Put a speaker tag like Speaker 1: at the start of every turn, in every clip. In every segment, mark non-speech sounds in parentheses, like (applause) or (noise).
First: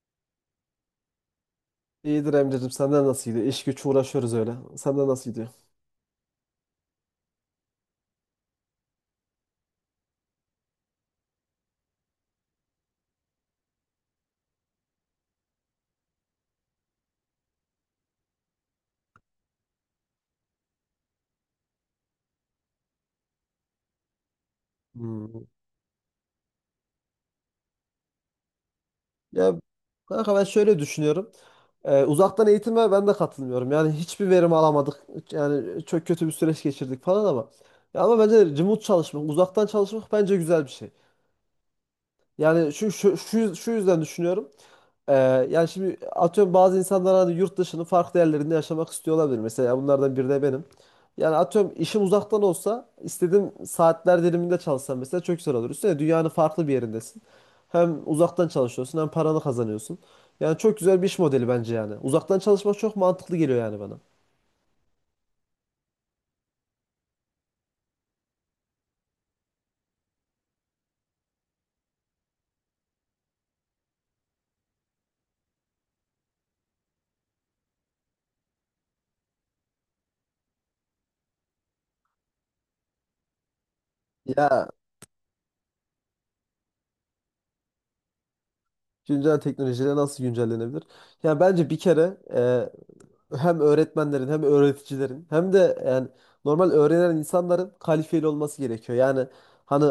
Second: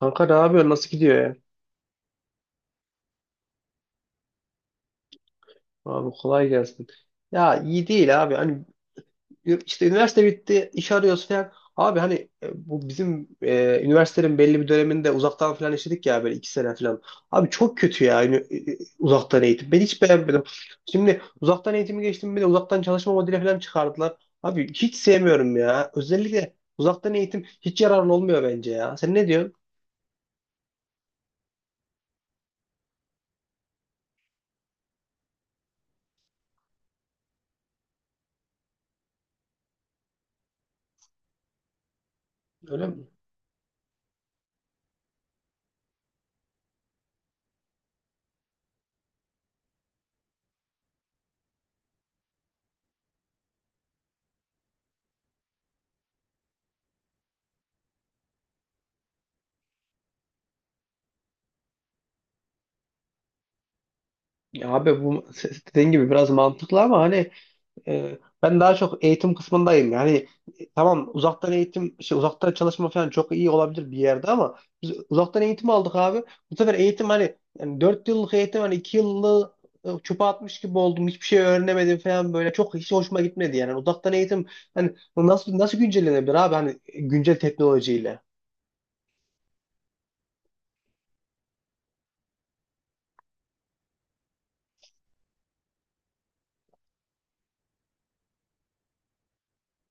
Speaker 1: Kanka ne yapıyorsun? Nasıl gidiyor ya?
Speaker 2: İyidir Emre'cim senden nasıl gidiyor? İş güç uğraşıyoruz öyle. Senden nasıl gidiyor?
Speaker 1: Abi kolay gelsin. Ya iyi değil abi. İşte üniversite bitti, iş arıyoruz falan. Abi hani bu bizim üniversitenin belli bir döneminde uzaktan falan işledik ya böyle iki sene falan. Abi çok kötü ya yani, uzaktan eğitim. Ben hiç beğenmedim. Şimdi uzaktan eğitimi geçtim bir de uzaktan çalışma modeli falan çıkardılar. Abi hiç
Speaker 2: Hmm.
Speaker 1: sevmiyorum ya. Özellikle uzaktan eğitim hiç yararlı olmuyor bence ya. Sen ne diyorsun?
Speaker 2: Ya kanka ben şöyle düşünüyorum. Uzaktan eğitime ben de katılmıyorum. Yani hiçbir verim alamadık. Yani çok kötü bir süreç geçirdik falan ama. Ya ama bence remote çalışmak, uzaktan çalışmak bence güzel bir şey. Yani
Speaker 1: Öyle
Speaker 2: şu,
Speaker 1: mi?
Speaker 2: şu, şu, şu yüzden düşünüyorum. Ee, Yani şimdi atıyorum bazı insanlar hani yurt dışının farklı yerlerinde yaşamak istiyor olabilir. Mesela bunlardan biri de benim. Yani atıyorum işim uzaktan olsa istediğim saatler diliminde çalışsam mesela çok güzel olur. Üstüne dünyanın farklı bir yerindesin. Hem uzaktan çalışıyorsun hem paranı kazanıyorsun. Yani çok güzel bir iş modeli bence yani. Uzaktan çalışmak çok mantıklı geliyor yani bana.
Speaker 1: Ya abi bu (laughs) dediğin gibi biraz mantıklı ama ben daha çok eğitim kısmındayım. Yani tamam uzaktan eğitim, şey, uzaktan çalışma falan çok iyi olabilir bir yerde ama biz uzaktan eğitim aldık abi. Bu sefer eğitim hani yani 4 yıllık eğitim hani 2 yıllık çöpe atmış gibi oldum. Hiçbir şey öğrenemedim falan böyle. Çok hiç hoşuma gitmedi yani. Uzaktan eğitim
Speaker 2: Ya
Speaker 1: hani nasıl güncellenebilir abi hani güncel teknolojiyle.
Speaker 2: güncel teknolojiyle nasıl güncellenebilir? Yani bence bir kere hem öğretmenlerin hem öğreticilerin hem de yani normal öğrenen insanların kalifeli olması gerekiyor. Yani hani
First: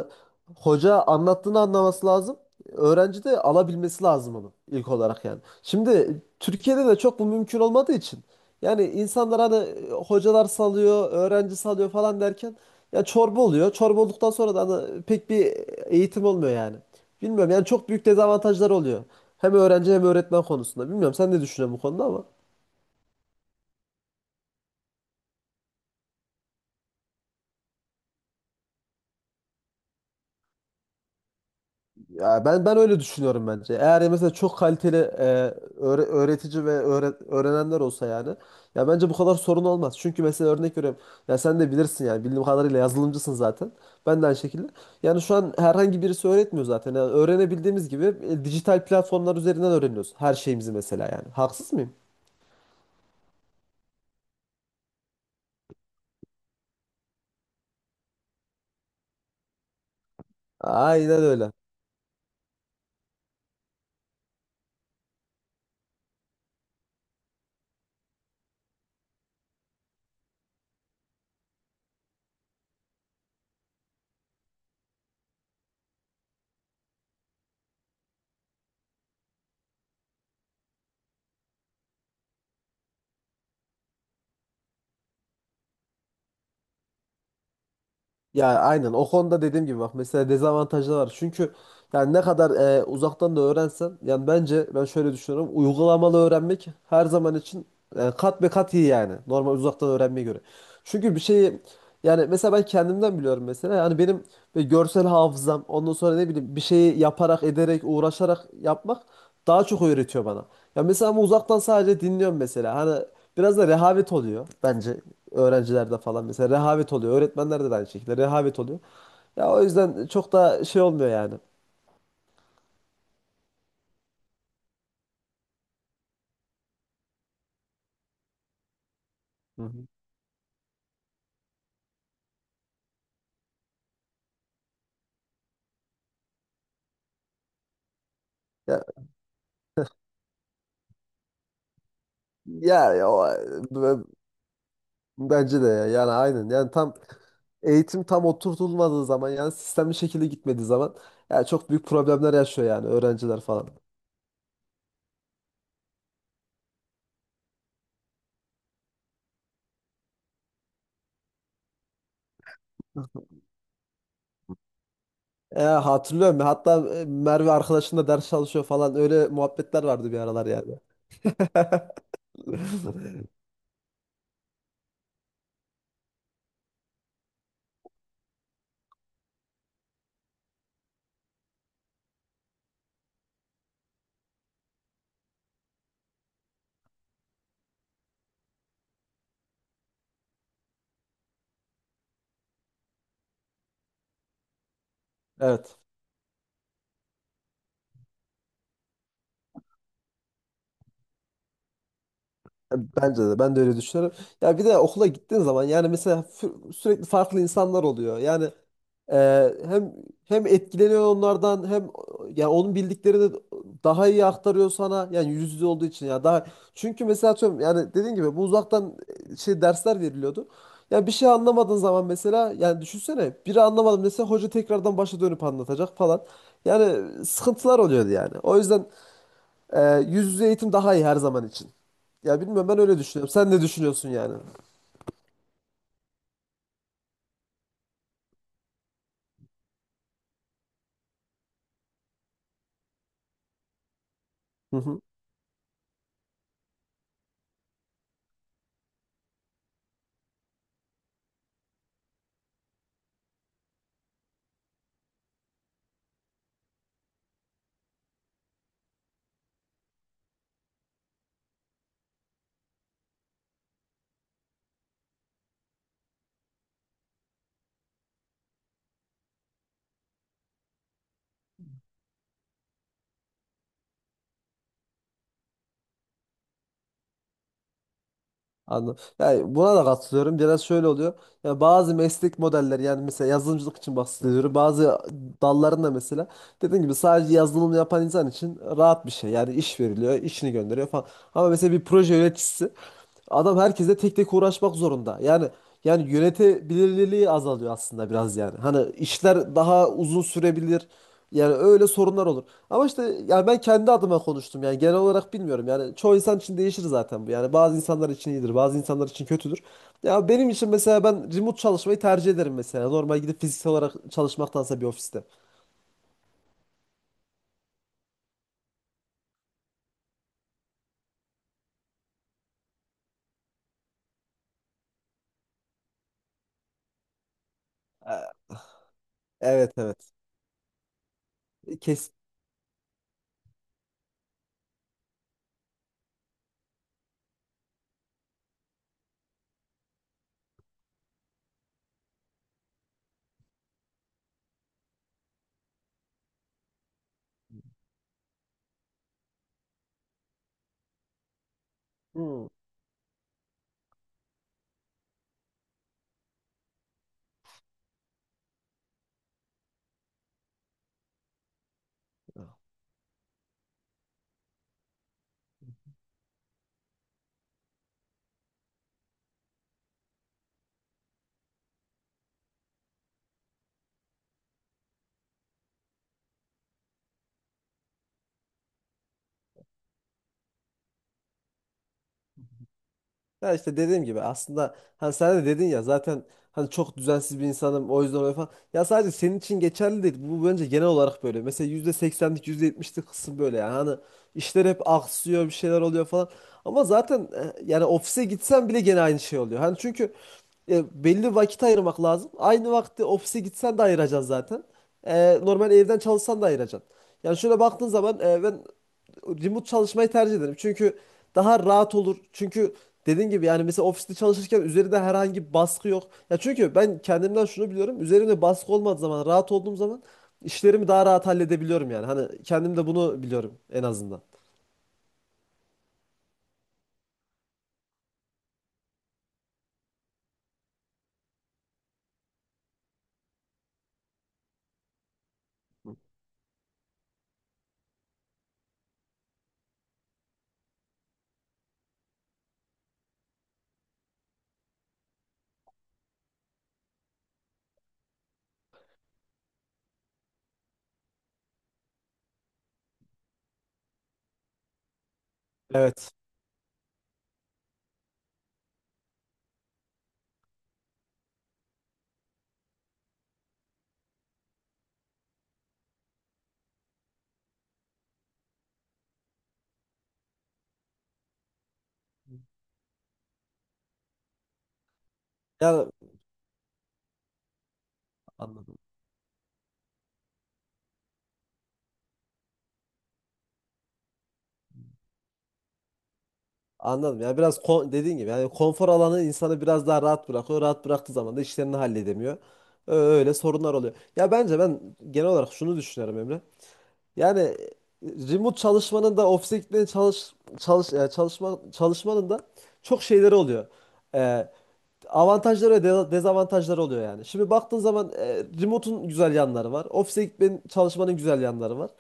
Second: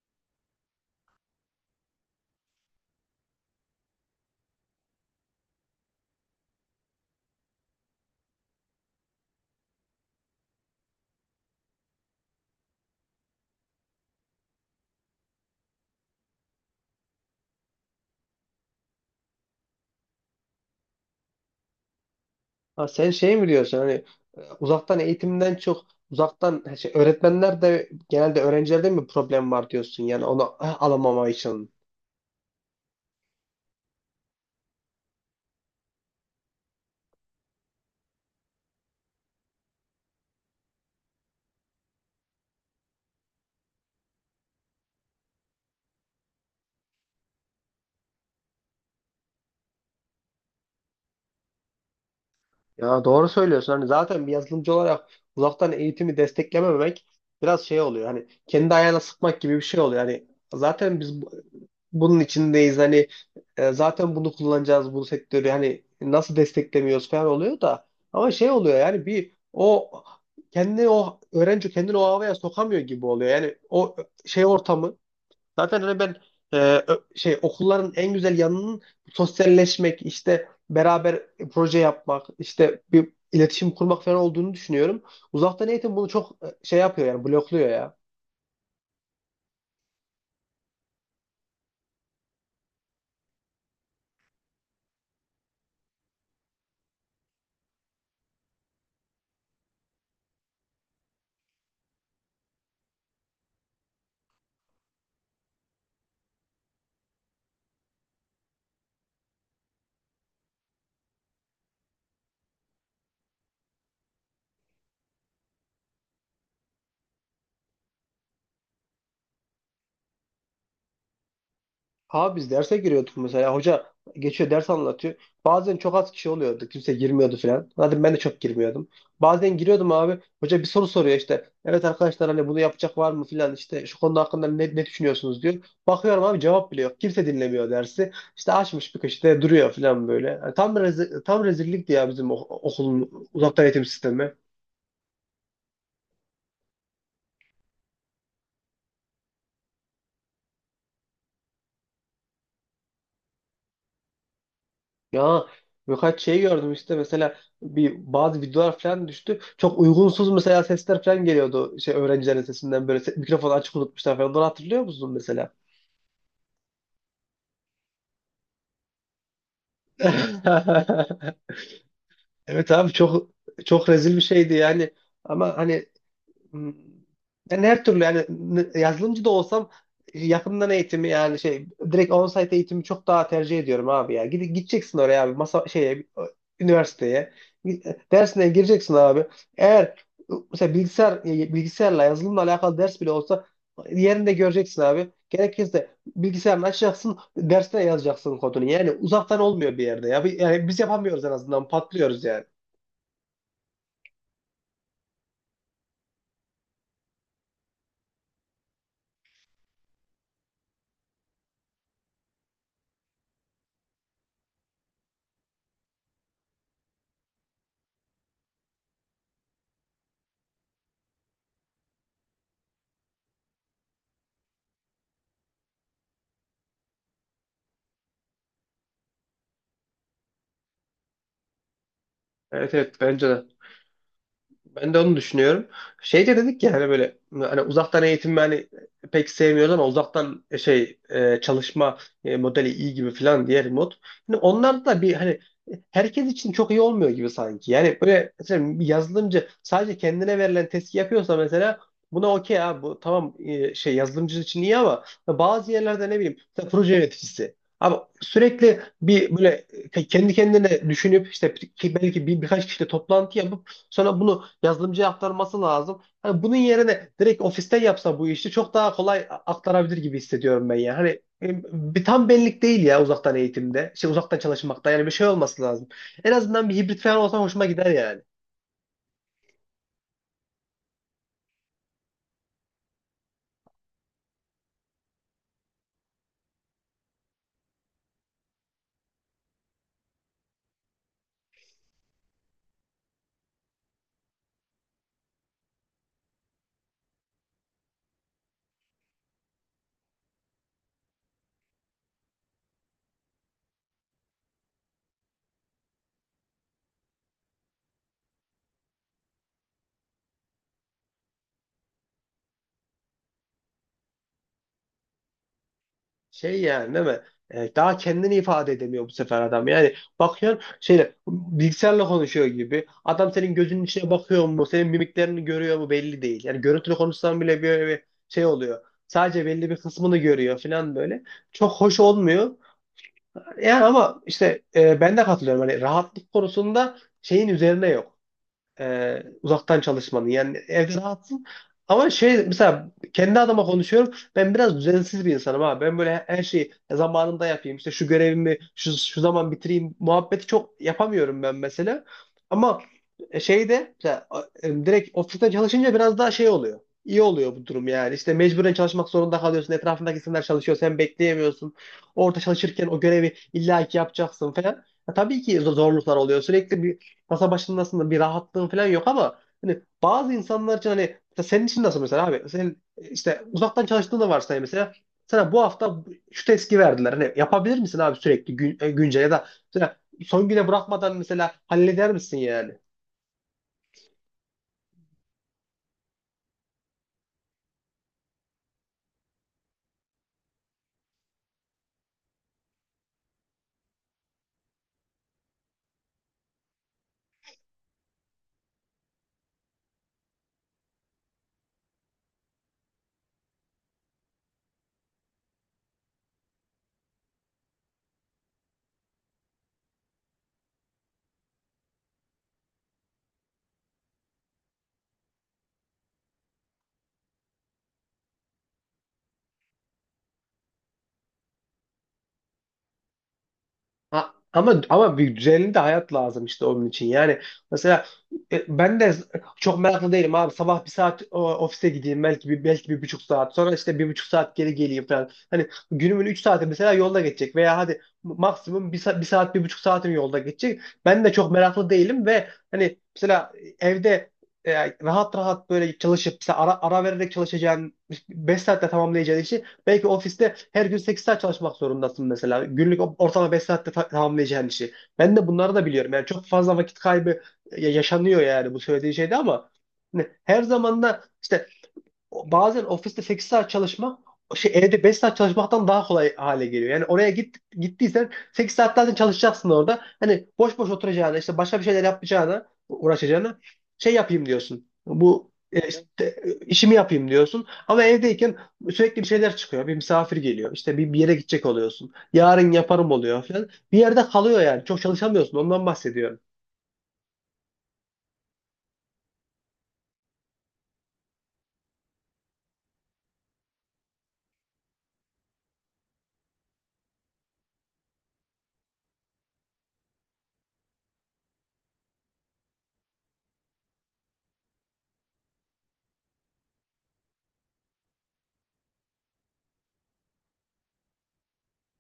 Speaker 2: hoca anlattığını anlaması lazım. Öğrenci de alabilmesi lazım onu ilk olarak yani. Şimdi Türkiye'de de çok bu mümkün olmadığı için yani insanlar hani hocalar salıyor, öğrenci salıyor falan derken ya çorba oluyor. Çorba olduktan sonra da hani pek bir eğitim olmuyor yani. Bilmiyorum yani çok büyük dezavantajlar oluyor. Hem öğrenci hem öğretmen konusunda. Bilmiyorum sen ne düşünüyorsun bu konuda ama.
Speaker 1: Ha, sen şey mi diyorsun hani uzaktan eğitimden çok uzaktan şey, öğretmenler de genelde öğrencilerde mi problem var diyorsun yani onu alamama için.
Speaker 2: Ya ben öyle düşünüyorum bence. Eğer mesela çok kaliteli öğretici ve öğrenenler olsa yani ya bence bu kadar sorun olmaz. Çünkü mesela örnek veriyorum. Ya sen de bilirsin yani bildiğim kadarıyla yazılımcısın zaten. Ben de aynı şekilde. Yani şu an herhangi birisi öğretmiyor zaten. Yani öğrenebildiğimiz gibi dijital platformlar üzerinden öğreniyoruz her şeyimizi mesela yani. Haksız mıyım?
Speaker 1: Ya doğru söylüyorsun. Hani zaten bir yazılımcı olarak uzaktan eğitimi desteklememek biraz şey oluyor. Hani kendi ayağına sıkmak gibi bir şey oluyor. Hani zaten
Speaker 2: Aynen öyle.
Speaker 1: bunun içindeyiz. Hani zaten bunu kullanacağız bu sektörü. Hani nasıl desteklemiyoruz falan oluyor da ama şey oluyor yani bir o kendini o öğrenci kendini o havaya sokamıyor gibi oluyor. Yani o şey ortamı. Zaten hani e, şey okulların en güzel yanının sosyalleşmek, işte beraber proje yapmak, işte bir iletişim kurmak falan olduğunu düşünüyorum. Uzaktan eğitim bunu çok şey yapıyor yani blokluyor ya.
Speaker 2: Ya aynen o konuda dediğim gibi bak mesela dezavantajları var. Çünkü yani ne kadar uzaktan da öğrensen yani bence ben şöyle düşünüyorum. Uygulamalı öğrenmek her zaman için kat be kat iyi yani normal uzaktan öğrenmeye göre. Çünkü bir şeyi yani mesela ben kendimden biliyorum mesela yani benim böyle görsel hafızam ondan sonra ne bileyim bir şeyi yaparak ederek uğraşarak yapmak daha çok öğretiyor bana. Ya mesela ama uzaktan sadece dinliyorum mesela. Hani biraz da rehavet oluyor bence öğrencilerde falan mesela rehavet oluyor. Öğretmenlerde de aynı şekilde rehavet oluyor. Ya o yüzden çok da şey olmuyor yani.
Speaker 1: Ha biz derse giriyorduk mesela. Hoca geçiyor ders anlatıyor. Bazen çok az kişi oluyordu. Kimse girmiyordu falan. Zaten ben de çok girmiyordum. Bazen
Speaker 2: Hı hı.
Speaker 1: giriyordum abi. Hoca bir soru soruyor işte. Evet arkadaşlar hani bunu yapacak var mı falan işte şu konu hakkında ne düşünüyorsunuz diyor. Bakıyorum abi cevap bile yok. Kimse dinlemiyor dersi. İşte
Speaker 2: Ya,
Speaker 1: açmış bir köşede duruyor falan böyle. Yani tam rezillikti ya bizim
Speaker 2: ya, ya o-
Speaker 1: okulun uzaktan eğitim
Speaker 2: b-
Speaker 1: sistemi.
Speaker 2: Bence de ya. Yani aynen. Yani tam eğitim tam oturtulmadığı zaman yani sistemli şekilde gitmediği zaman ya çok büyük problemler yaşıyor yani öğrenciler falan.
Speaker 1: Ya birkaç şey gördüm işte mesela bazı videolar falan düştü. Çok uygunsuz mesela sesler falan geliyordu şey öğrencilerin sesinden böyle mikrofonu açık unutmuşlar falan. Onları hatırlıyor musun mesela?
Speaker 2: Ya hatırlıyorum ya hatta Merve arkadaşınla ders çalışıyor falan öyle muhabbetler vardı bir aralar yani.
Speaker 1: (laughs) Evet abi
Speaker 2: (laughs)
Speaker 1: çok rezil bir şeydi yani. Ama hani. Hmm. Yani her türlü yani yazılımcı da olsam yakından eğitimi yani şey direkt on-site eğitimi çok daha tercih ediyorum abi ya. Gideceksin oraya abi masa şeye, üniversiteye. Dersine gireceksin abi. Eğer mesela bilgisayarla yazılımla alakalı ders bile olsa yerinde göreceksin abi.
Speaker 2: Evet.
Speaker 1: Gerekirse bilgisayarını açacaksın, dersine yazacaksın kodunu. Yani uzaktan olmuyor bir yerde ya. Yani biz yapamıyoruz en azından patlıyoruz yani.
Speaker 2: Bence de ben de öyle düşünüyorum. Ya bir de okula gittiğin zaman yani mesela sürekli farklı insanlar oluyor. Yani e, hem hem etkileniyor onlardan hem yani onun bildiklerini daha iyi aktarıyor sana. Yani yüz yüze olduğu için ya daha çünkü mesela atıyorum yani dediğin gibi bu uzaktan şey dersler veriliyordu. Ya bir şey anlamadığın zaman mesela yani düşünsene biri anlamadım dese hoca tekrardan başa dönüp anlatacak falan. Yani sıkıntılar oluyordu yani. O yüzden yüz yüze eğitim daha iyi her zaman için. Ya bilmiyorum
Speaker 1: Evet
Speaker 2: ben
Speaker 1: evet
Speaker 2: öyle
Speaker 1: bence
Speaker 2: düşünüyorum.
Speaker 1: de.
Speaker 2: Sen ne düşünüyorsun yani?
Speaker 1: Ben de onu düşünüyorum. Şey de dedik ya hani böyle hani uzaktan eğitim hani pek sevmiyoruz ama uzaktan çalışma modeli iyi gibi falan diğer mod. Hani
Speaker 2: Hı
Speaker 1: onlar
Speaker 2: hı.
Speaker 1: da bir hani herkes için çok iyi olmuyor gibi sanki. Yani böyle mesela bir yazılımcı sadece kendine verilen testi yapıyorsa mesela buna okey abi bu tamam şey yazılımcı için iyi ama bazı yerlerde ne bileyim mesela proje yöneticisi. Abi sürekli bir böyle kendi kendine düşünüp işte ki belki birkaç kişiyle toplantı yapıp sonra bunu yazılımcıya aktarması lazım. Hani bunun yerine direkt ofiste yapsa bu işi çok daha kolay aktarabilir gibi hissediyorum ben ya. Hani e, bir tam benlik değil ya uzaktan eğitimde. Şey uzaktan çalışmakta yani bir şey olması lazım. En azından bir hibrit falan olsa hoşuma gider yani.
Speaker 2: Anladım. Yani buna da katılıyorum. Biraz şöyle oluyor. Yani bazı meslek modelleri yani mesela yazılımcılık için bahsediyorum. Bazı dallarında mesela dediğim gibi sadece yazılım yapan insan için rahat bir şey. Yani iş veriliyor, işini gönderiyor falan. Ama mesela bir proje yöneticisi adam herkese tek tek uğraşmak zorunda. Yani yani yönetebilirliği azalıyor aslında biraz yani. Hani işler daha uzun sürebilir. Yani öyle sorunlar olur. Ama işte yani ben kendi adıma konuştum. Yani genel olarak bilmiyorum. Yani çoğu insan için değişir zaten bu. Yani bazı insanlar için iyidir, bazı insanlar için kötüdür. Ya benim için mesela ben remote çalışmayı tercih ederim mesela. Normal gidip fiziksel olarak çalışmaktansa bir ofiste.
Speaker 1: Şey yani değil mi? E, daha kendini ifade edemiyor bu sefer adam. Yani bakıyorsun şeyle bilgisayarla konuşuyor gibi. Adam senin gözünün içine bakıyor mu? Senin mimiklerini görüyor mu? Belli değil. Yani görüntülü konuşsan bile böyle bir şey
Speaker 2: Ee,
Speaker 1: oluyor. Sadece belli
Speaker 2: Evet
Speaker 1: bir
Speaker 2: evet.
Speaker 1: kısmını görüyor falan böyle. Çok hoş
Speaker 2: Kes.
Speaker 1: olmuyor. Yani ama işte ben de katılıyorum. Hani rahatlık konusunda şeyin üzerine yok uzaktan çalışmanın. Yani evde rahatsın. Ama şey mesela kendi adıma konuşuyorum. Ben biraz düzensiz bir insanım ha. Ben böyle her şeyi zamanında yapayım. İşte şu görevimi şu zaman bitireyim. Muhabbeti çok yapamıyorum ben mesela.
Speaker 2: Hmm.
Speaker 1: Ama şeyde mesela, direkt ofisten çalışınca biraz daha şey oluyor. İyi oluyor bu durum yani. İşte mecburen çalışmak zorunda kalıyorsun. Etrafındaki insanlar çalışıyor. Sen bekleyemiyorsun. Orada çalışırken o görevi illaki yapacaksın falan. Ya tabii ki zorluklar oluyor. Sürekli bir masa başındasın da bir rahatlığın falan yok ama hani bazı insanlar için hani mesela senin için nasıl mesela abi sen işte uzaktan çalıştığını da varsay mesela sana bu hafta şu testi verdiler hani yapabilir misin abi sürekli güncel ya da mesela son güne bırakmadan mesela halleder misin yani?
Speaker 2: Ya işte dediğim gibi aslında hani sen de dedin ya zaten hani çok düzensiz bir insanım o yüzden öyle falan. Ya sadece senin için geçerli değil. Bu bence genel olarak böyle. Mesela %80'lik %70'lik kısım böyle yani. Hani işler hep aksıyor bir şeyler oluyor falan. Ama zaten yani ofise gitsen bile gene aynı şey oluyor. Hani çünkü belli vakit ayırmak lazım. Aynı vakti ofise gitsen de ayıracaksın zaten. Normal evden çalışsan da ayıracaksın. Yani şöyle baktığın zaman ben remote çalışmayı tercih ederim. Çünkü daha rahat olur. Çünkü dediğin gibi yani mesela ofiste çalışırken üzerinde herhangi bir baskı yok. Ya çünkü ben kendimden şunu biliyorum. Üzerimde baskı olmadığı zaman, rahat olduğum zaman işlerimi daha rahat halledebiliyorum yani. Hani kendim de bunu biliyorum en azından.
Speaker 1: Ha, ama bir düzenli de hayat lazım işte onun için. Yani mesela ben de çok meraklı değilim abi. Sabah bir saat ofise gideyim belki bir buçuk saat. Sonra işte bir buçuk saat geri geleyim falan. Hani günümün üç saati mesela yolda geçecek veya hadi maksimum bir saat bir buçuk saatim yolda geçecek. Ben de çok meraklı değilim ve hani mesela evde rahat rahat böyle çalışıp mesela ara vererek çalışacağın 5 saatte tamamlayacağın işi. Belki ofiste her gün 8 saat çalışmak zorundasın mesela. Günlük ortalama 5 saatte tamamlayacağın işi. Ben de bunları da biliyorum.
Speaker 2: Evet.
Speaker 1: Yani çok fazla vakit kaybı yaşanıyor yani bu söylediği şeyde ama hani her zaman da işte bazen ofiste 8 saat çalışmak şey evde 5 saat çalışmaktan daha kolay hale geliyor. Yani oraya gittiysen 8 saat zaten çalışacaksın orada. Hani boş boş oturacağına işte başka bir şeyler yapacağına uğraşacağına şey yapayım diyorsun. Bu
Speaker 2: Yani
Speaker 1: işimi yapayım diyorsun. Ama evdeyken
Speaker 2: anladım.
Speaker 1: sürekli bir şeyler çıkıyor. Bir misafir geliyor. İşte bir yere gidecek oluyorsun. Yarın yaparım oluyor falan. Bir yerde kalıyor yani. Çok çalışamıyorsun. Ondan bahsediyorum.
Speaker 2: Anladım. Yani biraz dediğin gibi yani konfor alanı insanı biraz daha rahat bırakıyor. Rahat bıraktığı zaman da işlerini halledemiyor. Öyle sorunlar oluyor. Ya bence ben genel olarak şunu düşünüyorum Emre. Yani remote çalışmanın da ofise gitmenin çalışmanın da çok şeyleri oluyor. E, Avantajları ve dezavantajları oluyor yani. Şimdi baktığın zaman remote'un güzel yanları var. Ofise gitmenin, çalışmanın güzel yanları var.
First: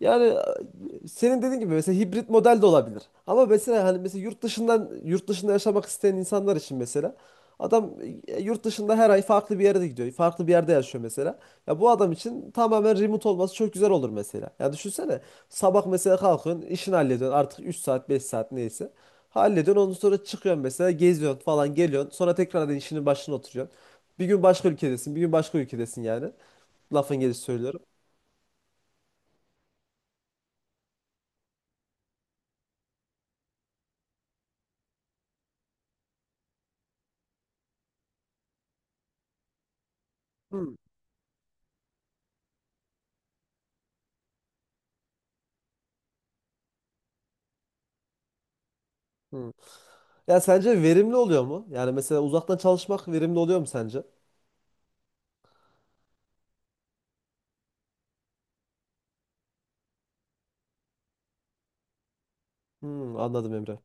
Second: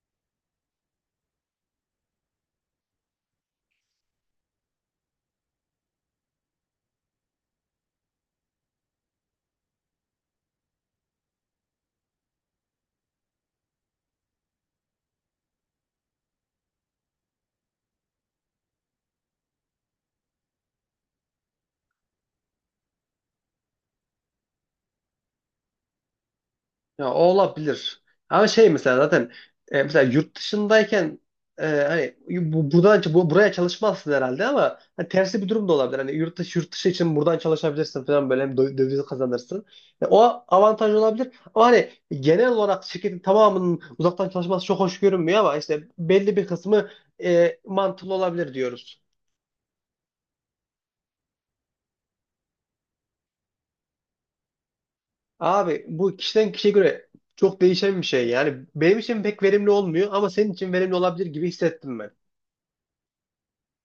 Speaker 2: Yani senin dediğin gibi mesela hibrit model de olabilir. Ama mesela hani mesela yurt dışından yurt dışında yaşamak isteyen insanlar için mesela adam yurt dışında her ay farklı bir yere de gidiyor. Farklı bir yerde yaşıyor mesela. Ya bu adam için tamamen remote olması çok güzel olur mesela. Ya düşünsene sabah mesela kalkıyorsun, işini hallediyorsun artık 3 saat 5 saat neyse. Hallediyorsun ondan sonra çıkıyorsun mesela geziyorsun falan geliyorsun. Sonra tekrardan işinin başına oturuyorsun. Bir gün başka ülkedesin, bir gün başka ülkedesin yani.
Speaker 1: Ya o
Speaker 2: Lafın gelişi söylüyorum.
Speaker 1: olabilir. Ama şey mesela zaten mesela yurt dışındayken hani buradan buraya çalışmazsın herhalde ama hani tersi bir durum da olabilir. Hani yurt dışı için buradan çalışabilirsin falan böyle hem döviz kazanırsın. Yani o
Speaker 2: Hmm.
Speaker 1: avantaj olabilir. Ama hani genel olarak şirketin tamamının uzaktan çalışması çok hoş görünmüyor ama işte belli bir kısmı mantıklı olabilir diyoruz.
Speaker 2: Hmm. Ya sence verimli oluyor mu? Yani mesela uzaktan çalışmak verimli oluyor mu sence?
Speaker 1: Abi bu kişiden kişiye göre çok değişen bir şey. Yani benim için pek verimli olmuyor ama senin için verimli olabilir gibi hissettim ben.
Speaker 2: Hmm, anladım Emre.